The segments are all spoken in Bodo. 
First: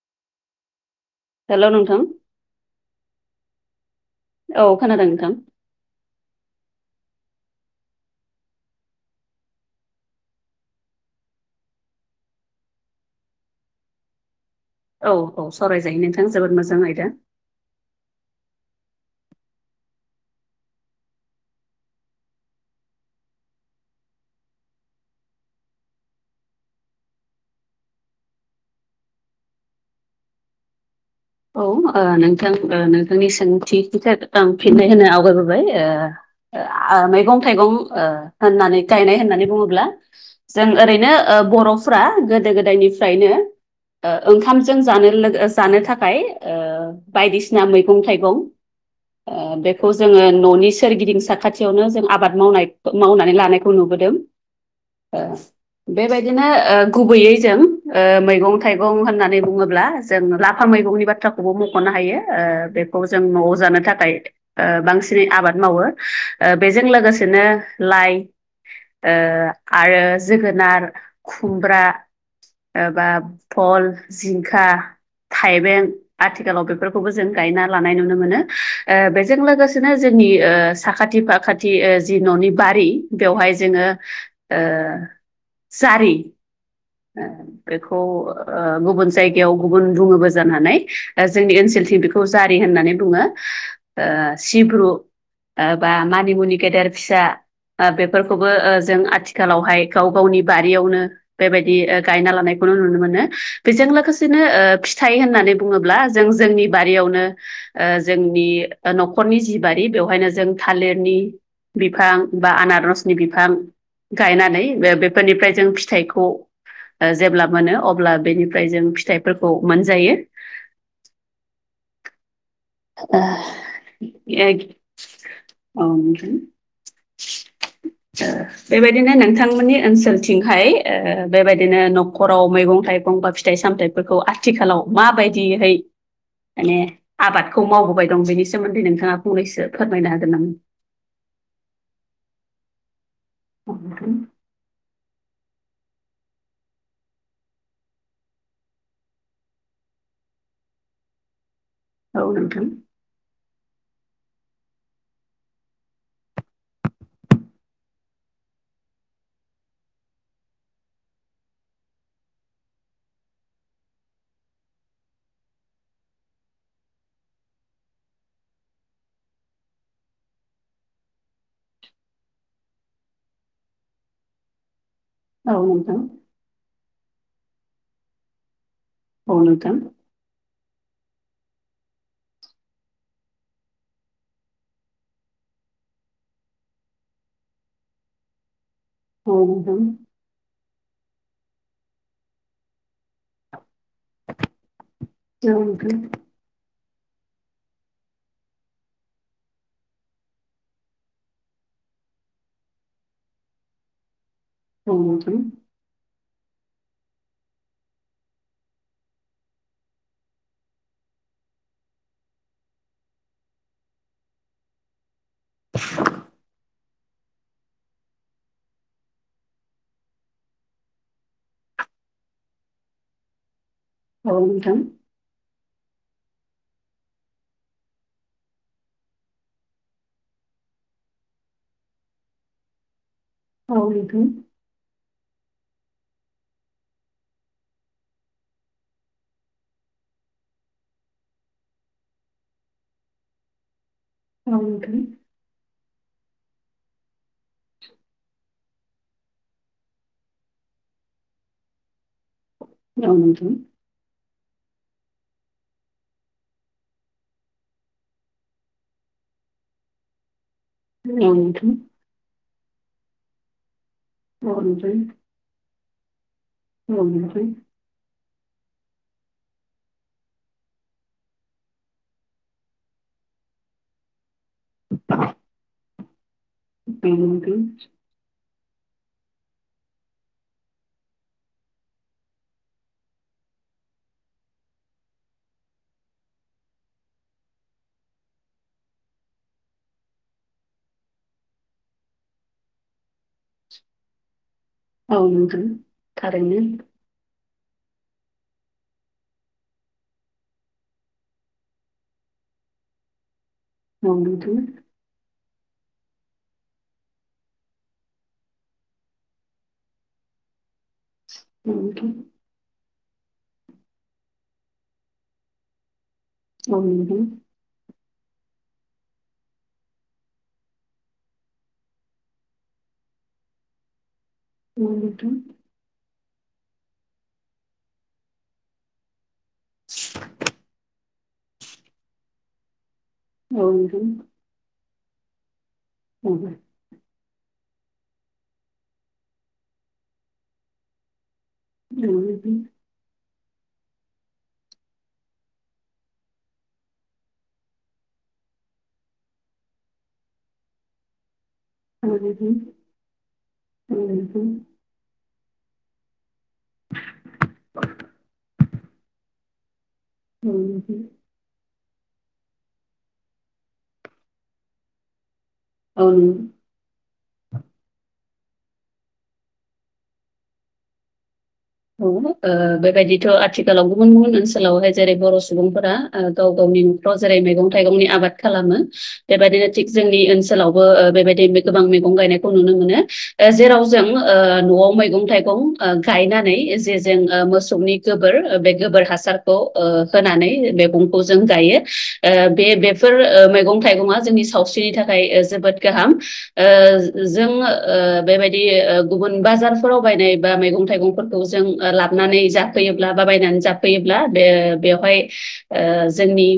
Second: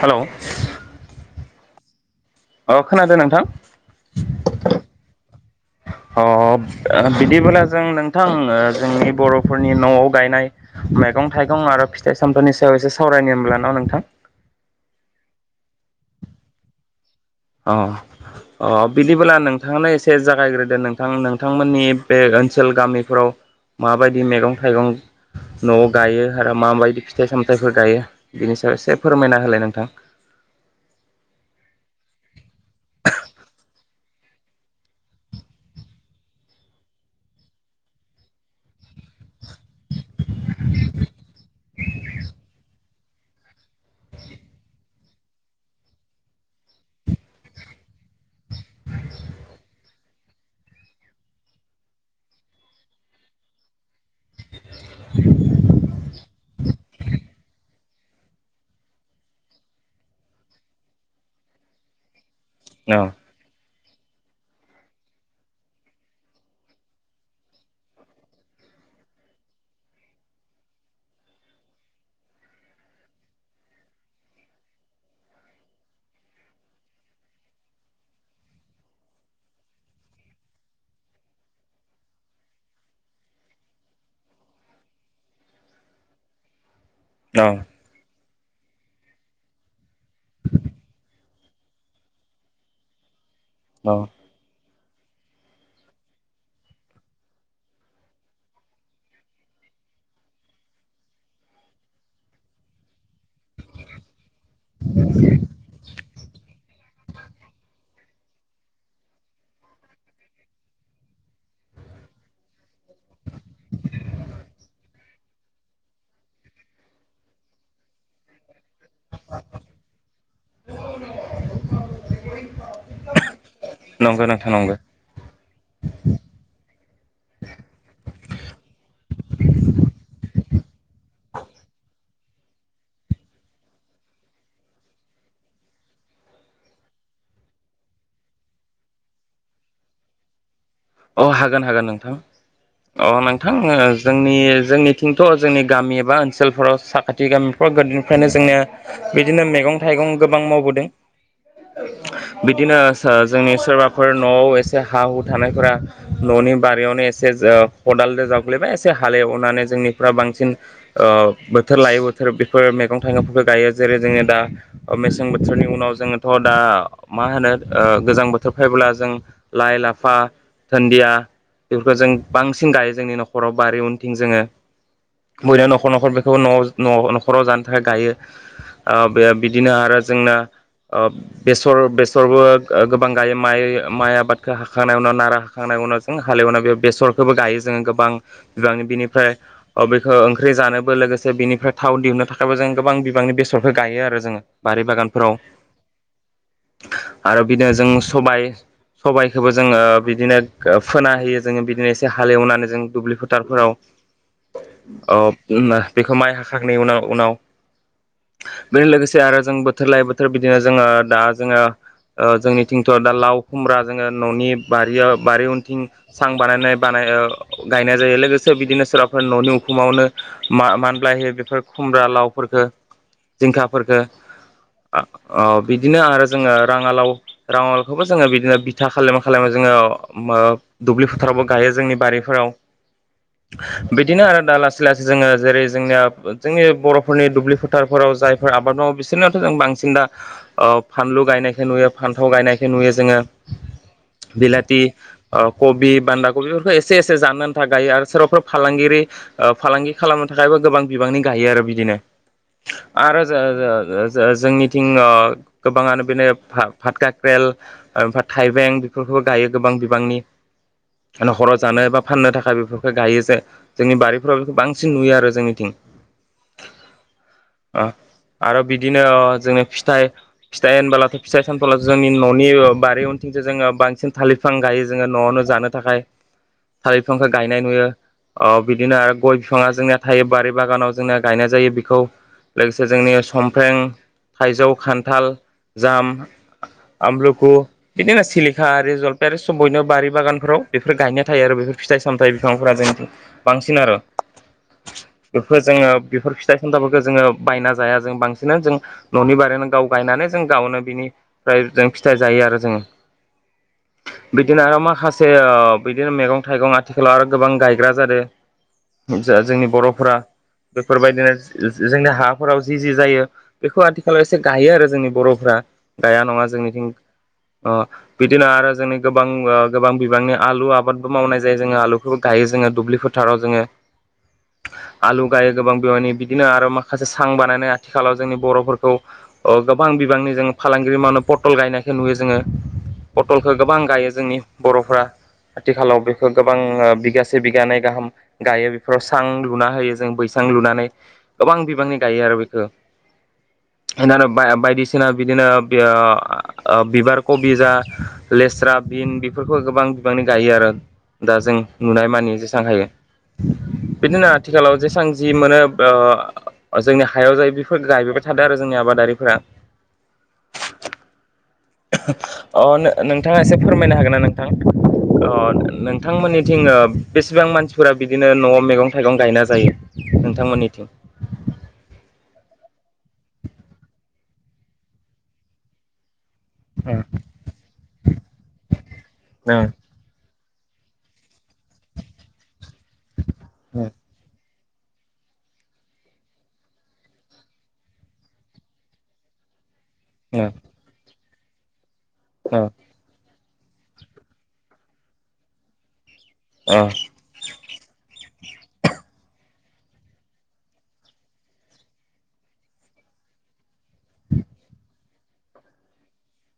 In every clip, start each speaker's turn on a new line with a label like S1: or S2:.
S1: हेलौ
S2: हेल' नोंथां
S1: अ- खोनादों नोंथां
S2: औ खोनादों नोंथां
S1: अ- बिदिबोला जों नोंथां जोंनि बर'फोरनि न'आव गायनाय मैगं थाइगं आरो फिथाइ सामथनि सायाव से सावरायनो होनब्ला न नोंथां
S2: औ औ सरायजायो नोंथां जोबोद मोजां आयदा।
S1: अ अ बिदिबोब्ला नोंथांनो एसे जागायग्रोदो नोंथां नोंथांमोननि बे ओनसोल गामिफोराव माबायदि मैगं थाइगं न'आव गायो आरो माबायदि फिथाइ सामथाइफोर गायो बेनि एसे फोरमायना होलाय नोंथां।
S2: [inaudible] औ ओ नोंथां नोंथांनि सोंथिनि थाखाय आं फिननाय होनो आवगायबोबाय ओ ओ आ मैगं थाइगं ओ होननानै गायनाय होननानै बुङोब्ला जों ओरैनो ओ बर'फ्रा गोदो गोदायनिफ्रायनो ओ ओंखामजों जानो लोग जानो थाखाय ओमफ्राय ओ बायदिसिना मैगं थाइगं ओबेखौ जोंङो न'नि सोरगिदिं साखाथियावनो जों आबाद मावनाय मावनानै लानायखौ नुबोदों। ओ बेबायदिनो ओ गुबैयै जों ओ मैगं थाइगं होननानै बुङोब्ला जों लाफा मैगंनि बाथ्राखौबो मख'नो हायो। ओ
S1: औ
S2: बेखौ जों न'आव जानो थाखाय बांसिनै आबाद मावो बेजों लोगोसेनो लाइ ओ आरो जोगोनार खुमब्रा ओ एबा फल जिंखा थाइबें आथिखालाव बेफोरखौबो जों गायना लानाय नुनो मोनो ओ बेजों लोगोसेनो जोंनि बि ओ साखाथि फाखाथि ओ जि न'नि बारि बेवहाय जोंङो ओ जारि
S1: औ
S2: बेखौ गुबुन ओ जायगायाव गुबुन बुङोबो जानानै जोंनि ओनसोलथिं बेखौ जारि होननानै बुङो। ओ
S1: औ
S2: सिब्रु बा मानिमुनि गेदेर फिसा ओ बेफोरखौबो ओ जों आथिखालावहाय गाव गावनि बारियावनो बेबायदि ओ गायना लानाय नुनो मोनो बेजों लोगोसेनो ओ फिथाइ होननानै बुङोब्ला जों जोंनि बारियावनो ओ जोंनि न'खरनि जि बारि बेवहायनो जों थालिरनि बिफां बा आनारसनि बिफां गायनानै बे बेफोरनिफ्राय जों फिथाइखौ ओ जेब्ला मोनो अब्ला बेनि ओमफ्राय जों फिथाइफोरखौ मोनजायो। आ
S1: नंगौ नोंथां नंगौ
S2: [unintelligible] बेबायदिनो नोंथांमोननि ओनसोलथिं फाय ओ बेबायदिनो न'खराव मैगं थाइगं बा फिथाइ सामथायाइफोरखौ आस आथिखालाव माबायदिहाय माने आबादखौ मावबोबाय दं बेनि सोमोन्दै नोंथाङा फंनैसो फोरमायनो हागोन नामा?
S1: अ हागोन हागोन नोंथां अ नोंथां ओ जोंनि जोंनि थ जोंनि गामि एबा ओनसोलफोराव साखाथि गामिफ्राव गोदोनिफ्रायनो जोंनिया बिदिनो मैगं थाइगं गोबां गोबां मावबोदों।
S2: औ नोंथां
S1: बिदिनो जोंनि सोरबाफोर न'आव एसे हा हु थानायफोरा न'नि बारियावनो एसे खदालजों जावग्लैबाय एसे हालेवनानै जोंनिफ बांसिन ओ बोथोर लायै बोथोर बेफोर मैगं थाइगंफोरखौ गायो जेरै जोंङो दा मेसें बोथोरनि उनाव जोङोथ' दा मा होनो ओ गोजां बोथोर फैब्ला जों लाइ लाफा दोन दिया बेफोरखौ जों बांसिन दायो जोंनि न'खराव बारि उनथिं जोङो।
S2: औ
S1: बयनि न'खर
S2: नोंथां
S1: न'खर बेखौ न' न' न'खराव जानो थाखाय गायो। ओ बे
S2: औ
S1: बिदिनो
S2: नोंथां
S1: आरो जोंना ओ बेसर बेसरबो गोबां गायो माइ माइ आबादखौ हाखां नाय उनाव नारा खांनायनि उनाव जों हालेवना बे बेसर खौबो गायो जोङो गोबां गोबां बिनिफ्राय
S2: औ नोंथां
S1: बेखौ ओंख्रि जानोबो लोगोसे बिनिफ्राय थाव दिहुननो थाखायबो जों गोबां बिबांनि बेसरखौ गायो आरो जोङो बारि बागान फोराव।
S2: औ नोंथां
S1: आरो बिदिनो जों सबाय सबायखोबो जोङो बिदिनो गो फोना होयो जोङो बिदिनो एसे हाल एवनानै जों दुब्लि फोथारफोराव अब ना बेखौ माइ हाखांनायनि उनाव उनाव बेजों लोगोसे आरो जों बोथोर लायै बोथोर बिदिनो जोंङो दा जोंङो ओ जोंनिथिंथ' दा लाव खुमब्रा जोंङो न'नि बारियाव बारि उनथिं सां बानायनाय बानाय ओ गायनाय जायो लोगोसे बिदिनो सोरबाफोर न'नि उखुमावनो म मान्लायो बेफोर खुम खुमब्रा लावफोरखो, जिंखाफोरखो
S2: औ नोंथां
S1: आ अ बिदिनो आरो जोङो राङालाव राङालावखौबो जोङो बिदिनो बिथा खालामै खालामै जोङो मो दुब्लि फोथारावबो गायो जोंनि बारिफोराव
S2: औ नोंथां औ नोंथां औ नोंथां
S1: बिदिनो आरो दा लासै लासै जोंङो जेरै जोंनिया जोंनि बर'फोरनि दुब्लि फोथारफोराव जायफोर आबाद मावो बिसोरनियावथ' जों बांसिन दा अ फानलु गायनायखौ नुयो फान्थाव गायनायखौ नुयो जोंङो।
S2: औ नोंथां
S1: कबि बान्दा कबि बेफोरखौ एसे एसे जानो आन्था गायो आरो सोरबाफोरब फालांगिरि ओ फालांगि खालामनो थाखायबो गोबां बिबांनि गायो आरो बिदिनो
S2: औ नोंथां औ नोंथां
S1: आरो
S2: औ
S1: [unintelligible] जोंनि थिं ओ गोबांङानो बेनो फात काख्रेल ओमफ्राय थाइबें बेफोरखौबो गायो। गोबां बिबांनि न'खराव
S2: नोंथां
S1: जानो बा फाननो थाखाय बेफोरखौ गायो जे जोंनि बारिफ्राव बेखौ बांसिन नुयो आरो जोंनिथिं
S2: गसै [unintelligible]
S1: ओ आरो बिदिनो अ जोंङो फिथाइ फिथाइ होनबोलाथ' फिथाइ सामथुला जोंनि न'नि बारि उनथिंजों जोंङो बांसिन थाललिफां गायो जोंङो न'आवनो जानो थाखाय साल
S2: औ
S1: बिफांखौ
S2: नोंथां
S1: गायनाय नुयो अ बिदिनो आरो गय बिफांङा जोंनाया थायो बारि बागानाव जोंनाया गायनाय जायो बेखौ लोगोसे जोंनि सफ्रें थाइजौ खान्थाल जाम आमलुखौ बिदिनो सिलिखा बे जलफायारि सब बयनो बारि बागानफोराव बेफोर गायनाय थायो आरो बेफोर फिथाइ सामथायाइ बिफांफोरा जों बांसिन आरो
S2: औ
S1: बेफोर
S2: नोंथां
S1: जोंङो बेफोर फिथाइ
S2: थारैनो
S1: सामथफोरखौ जोंङो बायना जाया जों बांसिन जों न'नि बारैनो गाव गायनानै जों गावनो बिनिफ्राय जों फिथाइ जायो। आरो जोंङो
S2: [inaudible] नोंथां
S1: बिदिनो आरो माखासे ओ बिदिनो मैगं थाइगं आथिखालाव आरो गोबां गायग्रा जादों जोंनि बर'फोरा बेफोरबायदिनो
S2: औ
S1: जोंनि
S2: नोंथां
S1: हाफोराव जि जि जायो बेखौ आथिखालाव एसे गायो आरो जोंनि बर'फ्रा। गाया नङा
S2: औ
S1: जोंनिथिं
S2: नोंथां
S1: अ दिनै आरो जोंनि गोबां गोबां बिबांनि आलु आबादबो मावनाय जायो जोंङो आलुफोरबो गायो जोंङो दुब्लिफोरथाराव जोंङो
S2: औ
S1: आलु
S2: नोंथां
S1: गायो गोबां बिबांनि बिदिनो आरो माखासे सां बानायनाय आथिखालाव जोंनि बर'फोरखौ अ गोबां बिबांनि जों फालांगिरि मावनो पटल गायनायखौ नुयो जोंङो पटलखौ
S2: औ नोंथां औ
S1: गोबां
S2: नोंथां
S1: गायो जोंनि बर'फ्रा आथिखालाव बेखौ
S2: औ नोंथां औ
S1: गोबां बिग से बिगानै गाहाम गायो बेफोराव सां लुना होयो जों बैसां लुनानै गोबां बिबांनि गायो आरो बेखो।
S2: नोंथां
S1: बायदिसिना बिदिनो बिबार कबि जा लेस्रा बिन बेफोरखौ गोबां बिबांनि गायो आरो दा जों नुनाय मानि जेसां हायो
S2: औ
S1: बिदिनो
S2: नोंथां
S1: आथिखालाव जेसां जि मोनो अ जोंनि हायाव जायो बेफोर गायबोबाय थादों आरो जोंनि आबादारिफोरा।
S2: [unintelligible]
S1: अ नो-नोंथाङा एसे फोरमायना होगोन ना नोंथां। अ
S2: औ नोंथां
S1: नोंथांमोननिथिं ओ बेसेबां मानसिफोरा बिदि बिदिनो न'आव मैगं थाइगं गायना जायो नोंथां मोननिथिं
S2: बेबायदिथ' आथिखालाव गुबुन गुबुन ओनसोलाव हाय जेरै बर' सुबुंफोरा ओ गाव गावनि न'फ्राव जेरै मैगं थाइगंनि आबाद खालामो बेबायदिनो थिक जोंनि ओनसोल लावबो बेबायदि गोबां मैगं गायनायखौ नुनो मोनो ओ जेराव जों ओ न'आव मैगं थाइगं गायना नै जे जों मोसौनि गोबोर बे गोबोर हासारखौ ओ होनानै मैगं खौ जों गायो ओ बे बेफोर ओ मैगं थाइगंआ जोंनि सावस्रिनि थाखाय जोबोद गाहाम। ओ जो जों ओ बेबायदि ओ गुबुन बाजार फोराव बायनाय बा मैगं थाइगं फोरखौ जों लाबनानै जाफैयोब्ला बा बायनानै जाफैयोब्ला बे बेवहाय ओ जोंनि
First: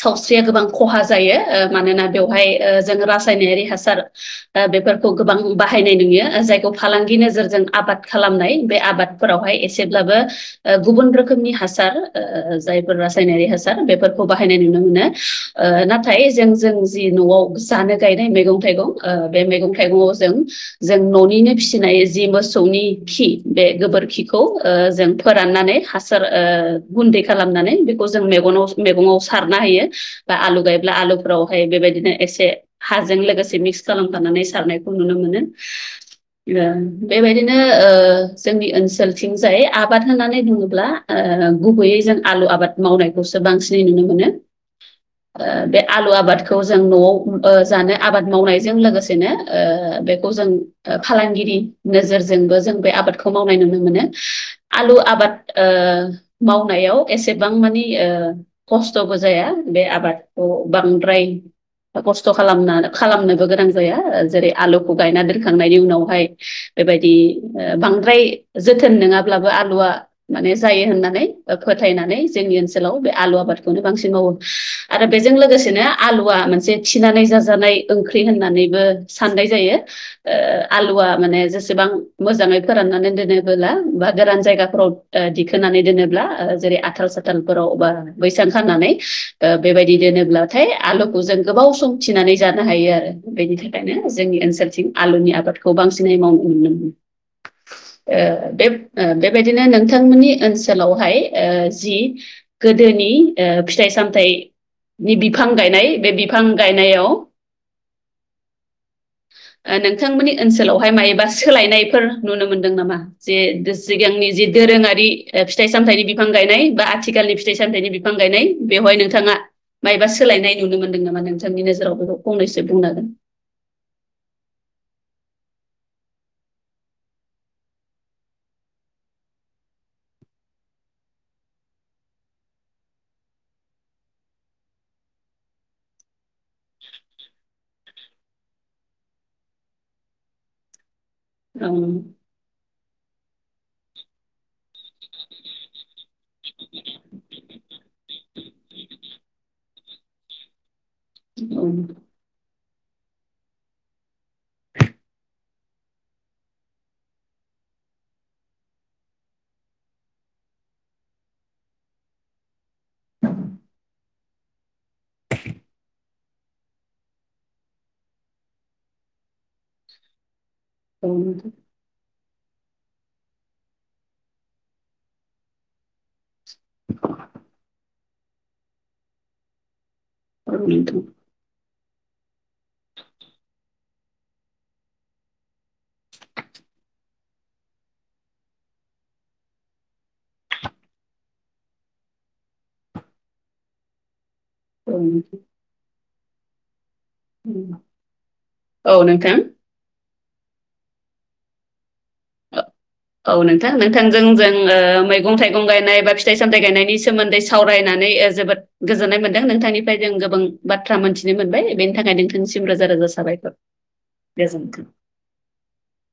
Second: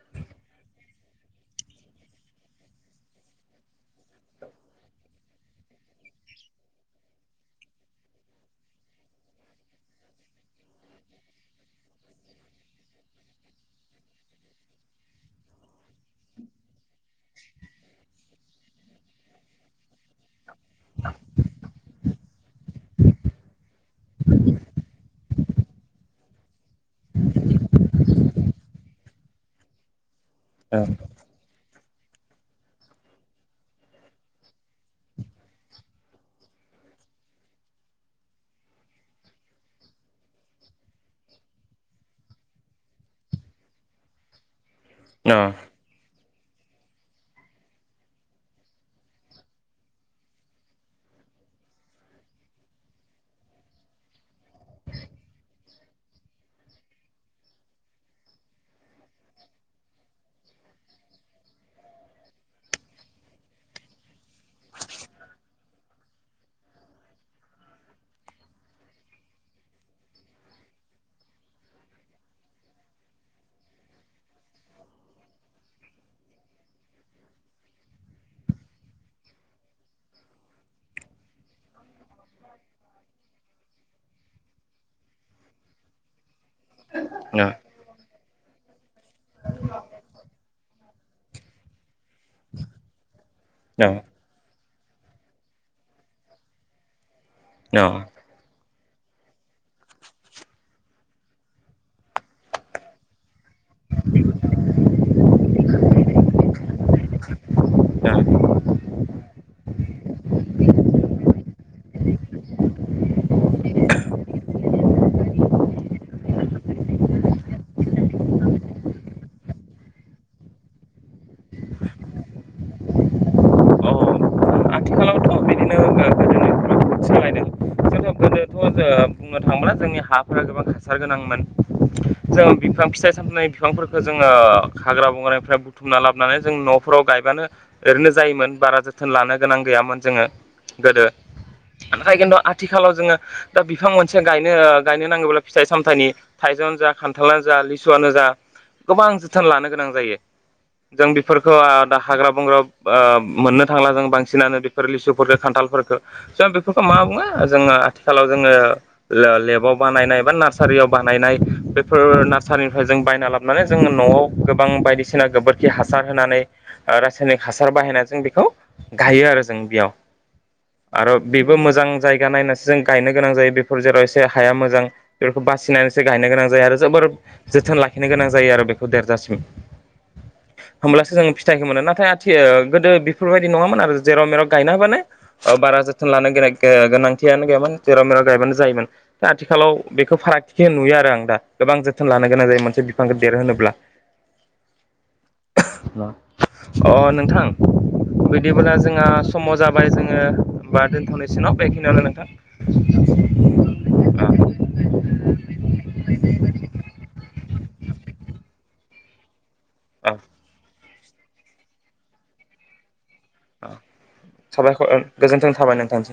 S2: सावस्रिया गोबां खहा जायो ओ मानोना बेवहाय ओ जोङो रासायनारि हासार बेफोरखौ गोबां बाहायनाय नुयो जायखौ फालांगि नोजोरजों आबाद खालामनाय बे आबाद फोरावहाय एसेब्लाबो ओ गुबुन रोखोमनि हासार ओ जायफोर रासायनारि हा सार बेफोरखौ बाहायनाय नुनो मोनो ओ नाथाय जों जों जि न'आव जानो गायनाय मैगं मैगं थाइगं ओ बे मैगं थाइगं आव जों जों न'निनो फिसिनाय जि मोसौनि खि बे गोबोर खिखौ ओ जों फोराननानै हासार ओ गुन्दै खालामनानै बेखौ जों मेगानाव मेगङाव सारना होयो। बा आलु गायब्ला आलु फोरावहाय बेबाय दिनो एसे हाजों लोगोसे मिक्स खालाम फानानै सारनायखौ नुनो मोनो। ओ बेबायदिनो ओ जोंनि ओनसोलथिं जाय आबाद होननानै बुङोब्ला ओ गुबैयै जों आलु आबाद मावनाय खौसो बांसिनै नुनो मोनो ओ बे आलु आबाद खौ जों न'आव ओ जानो आबाद मावनायजों लोगोसेनो ओ बेखौ जों फालांगि नोजोर जोंबो जों बे आबाद खौ मावनाय नुनो मोनो आलु आबाद ओ मावनायाव एसेबां मानि ओ खस्थ'बो जाया बे आबादखौ बांद्राय खस्थ' खालामना खालाम नोबो गोनां जाया जेरै आलुखौ गायना दोनखांनायनि उनाव हाय बेबायदि बांद्र द्राय जोथोन नङा ब्लाबो आलुआ माने जायो होननानै फोथायनानै जोंनि ओनसोलाव आलु आबाद खौनो बांसिन मावो आरो बेजों लोगोसेनो आलुआ मोनसे थिनानै जाजानाय ओंख्रि होननानै बो साननाय जायो ओ आलु आ माने जेसेबां मोजाङै फोरनानै दोनोबोला बा गोरान जायगा फोराव ओ दिखोनानै दोनोब्ला ओ जेरै आथाल साथाल फोरा बा बैसां खानानै बेबायदि दोनोब्ला थाय आलुखौ जों गोबाव बाव सम थिनानै जानो हायो आरो बेनि थाखायनो जोंनि ओनसोलथिं आलुनि आबादखौ बांसिनै मावनो मोनदों। ओ बे ओ बेबायदिनो नोंथां मोननि ओनसोलाव हाय ओ जि गोदोनि ओ फिथाइ सामथाइ नि बिफां गायनाय बे बिफां गायनायाव ओ नोंथां मोननि ओनसोलाव हाय मायोबा सोलाय नायफोर नुनो मोनदों नामा जे सिगांनि जे दोरोङारि ओ फिथाइ सामथाइनि बिफां गायनाय बा आथिखाल नि फिथाइ सामथाइनि बिफां गायनाय बेवहाय नोंथाङा मायबा सोलायनाय नुनो मोनदों नामा नोंथांनि नोजोराव बेखौ फंनैसो बुंनो
S1: औ आथिखालावथ' बिदिनो ओ गोदोनिफ्राय बहुद सोलायदों जोंथ' [unintelligible] बुंनो थाङोब्ला जोंनि हाफोरा गोबां हासार गोनांमोन। जों बिफां फिथाइ सामथाइ बिफांफोरखौ जोङो हाग्रा बंग्रानिफ्राय बुथुमना लाबोनानै जों न' न'खराव गायबानो ओरैनो जायोमोन बारा जोथोन लानो गोनां गैयामोन जोङो गोदो
S2: हागोन
S1: नाथाय खिन्थु आथिखालाव जोङो दा बिफां मोनसे गायनो ओ गायनो नागौब्ला फिथाइ सामथाइनि थाइजौआनो जा खान्थालानो जा लिसुआनो जा गोबां जोथोन लानो गोनां जायो। जों बेफोरखौ आ दा हाग्रा बंग्रा ओ मोननो थांला जों बांसिनानो बेफोर लिसुफोरखौ खान्थाल फोरखो जों बेफोरखौ मा बुङो जोङो आथि आथिखालाव जोङो ले-लेबाव बानायनाय बा नार्सारियाव बानायनाय बेफोर नार्सारिनिफ्राय जों बायना लाबोनानै जोङो न'आव गोबां बायदिसिना गोबोरखि हासार होनानै ओ रासायनिक हासार बाहायनाय जों बेखौ गायो आरो जों बेयाव। आरो बेबो मोजां जायगा नायनासो जों गायनो गोनां जायो बेफोर जेराव एसे हाया मोजां बेफोरखौ बासिनानैसो गायनो गोनां जायो आरो जोबोर जोथोन लाखिनो गोनां जायो आरो बेखौ देरजासिम। होमब्लासो जोङो फिथाइखौ मोनो ना? नाथाय आथि गोदो बेफोरबायदि नङामोन आरो जेराव मेराव गायनो हाबानो बारा जोथोन लानो गो- गोनां थियानो गैयामोन जेराव मेराव गायबानो जायोमोन। दा आथिखालाव बेखौ फारागथिखौ नुयो आरो आं दा गोबां जोथोन ला नो गोनां जायो मोनसे बिफांखौ देरहोनोब्ला।
S2: [unintelligible]
S1: अ नोंथां बिदिब्ला
S2: औ
S1: जोंहा
S2: नोंथां
S1: समाव जाबाय जों ङो बा दोनथ'निसै न' बेखिनियावनो
S2: औ
S1: नोंथां?
S2: औ नोंथां नोंथांजों
S1: औ
S2: जों ओ मैगं थाइगं गायनाय बा फिथाइ सामथाइ गायनायनि सोमोन्दै सावरायना नानै जोबोथ गोजोननाय मोन दों। नोंथांनिफ्राय जों
S1: औ
S2: गोबां बाथ्रा मोनथिनो मोनबाय बेनि थाखाय नोंथांनिसिम रोजा रोजा साबायखर
S1: औ
S2: गोजोनथों।
S1: साबायखर गोजोन्थों थाबाय नोंथांसिम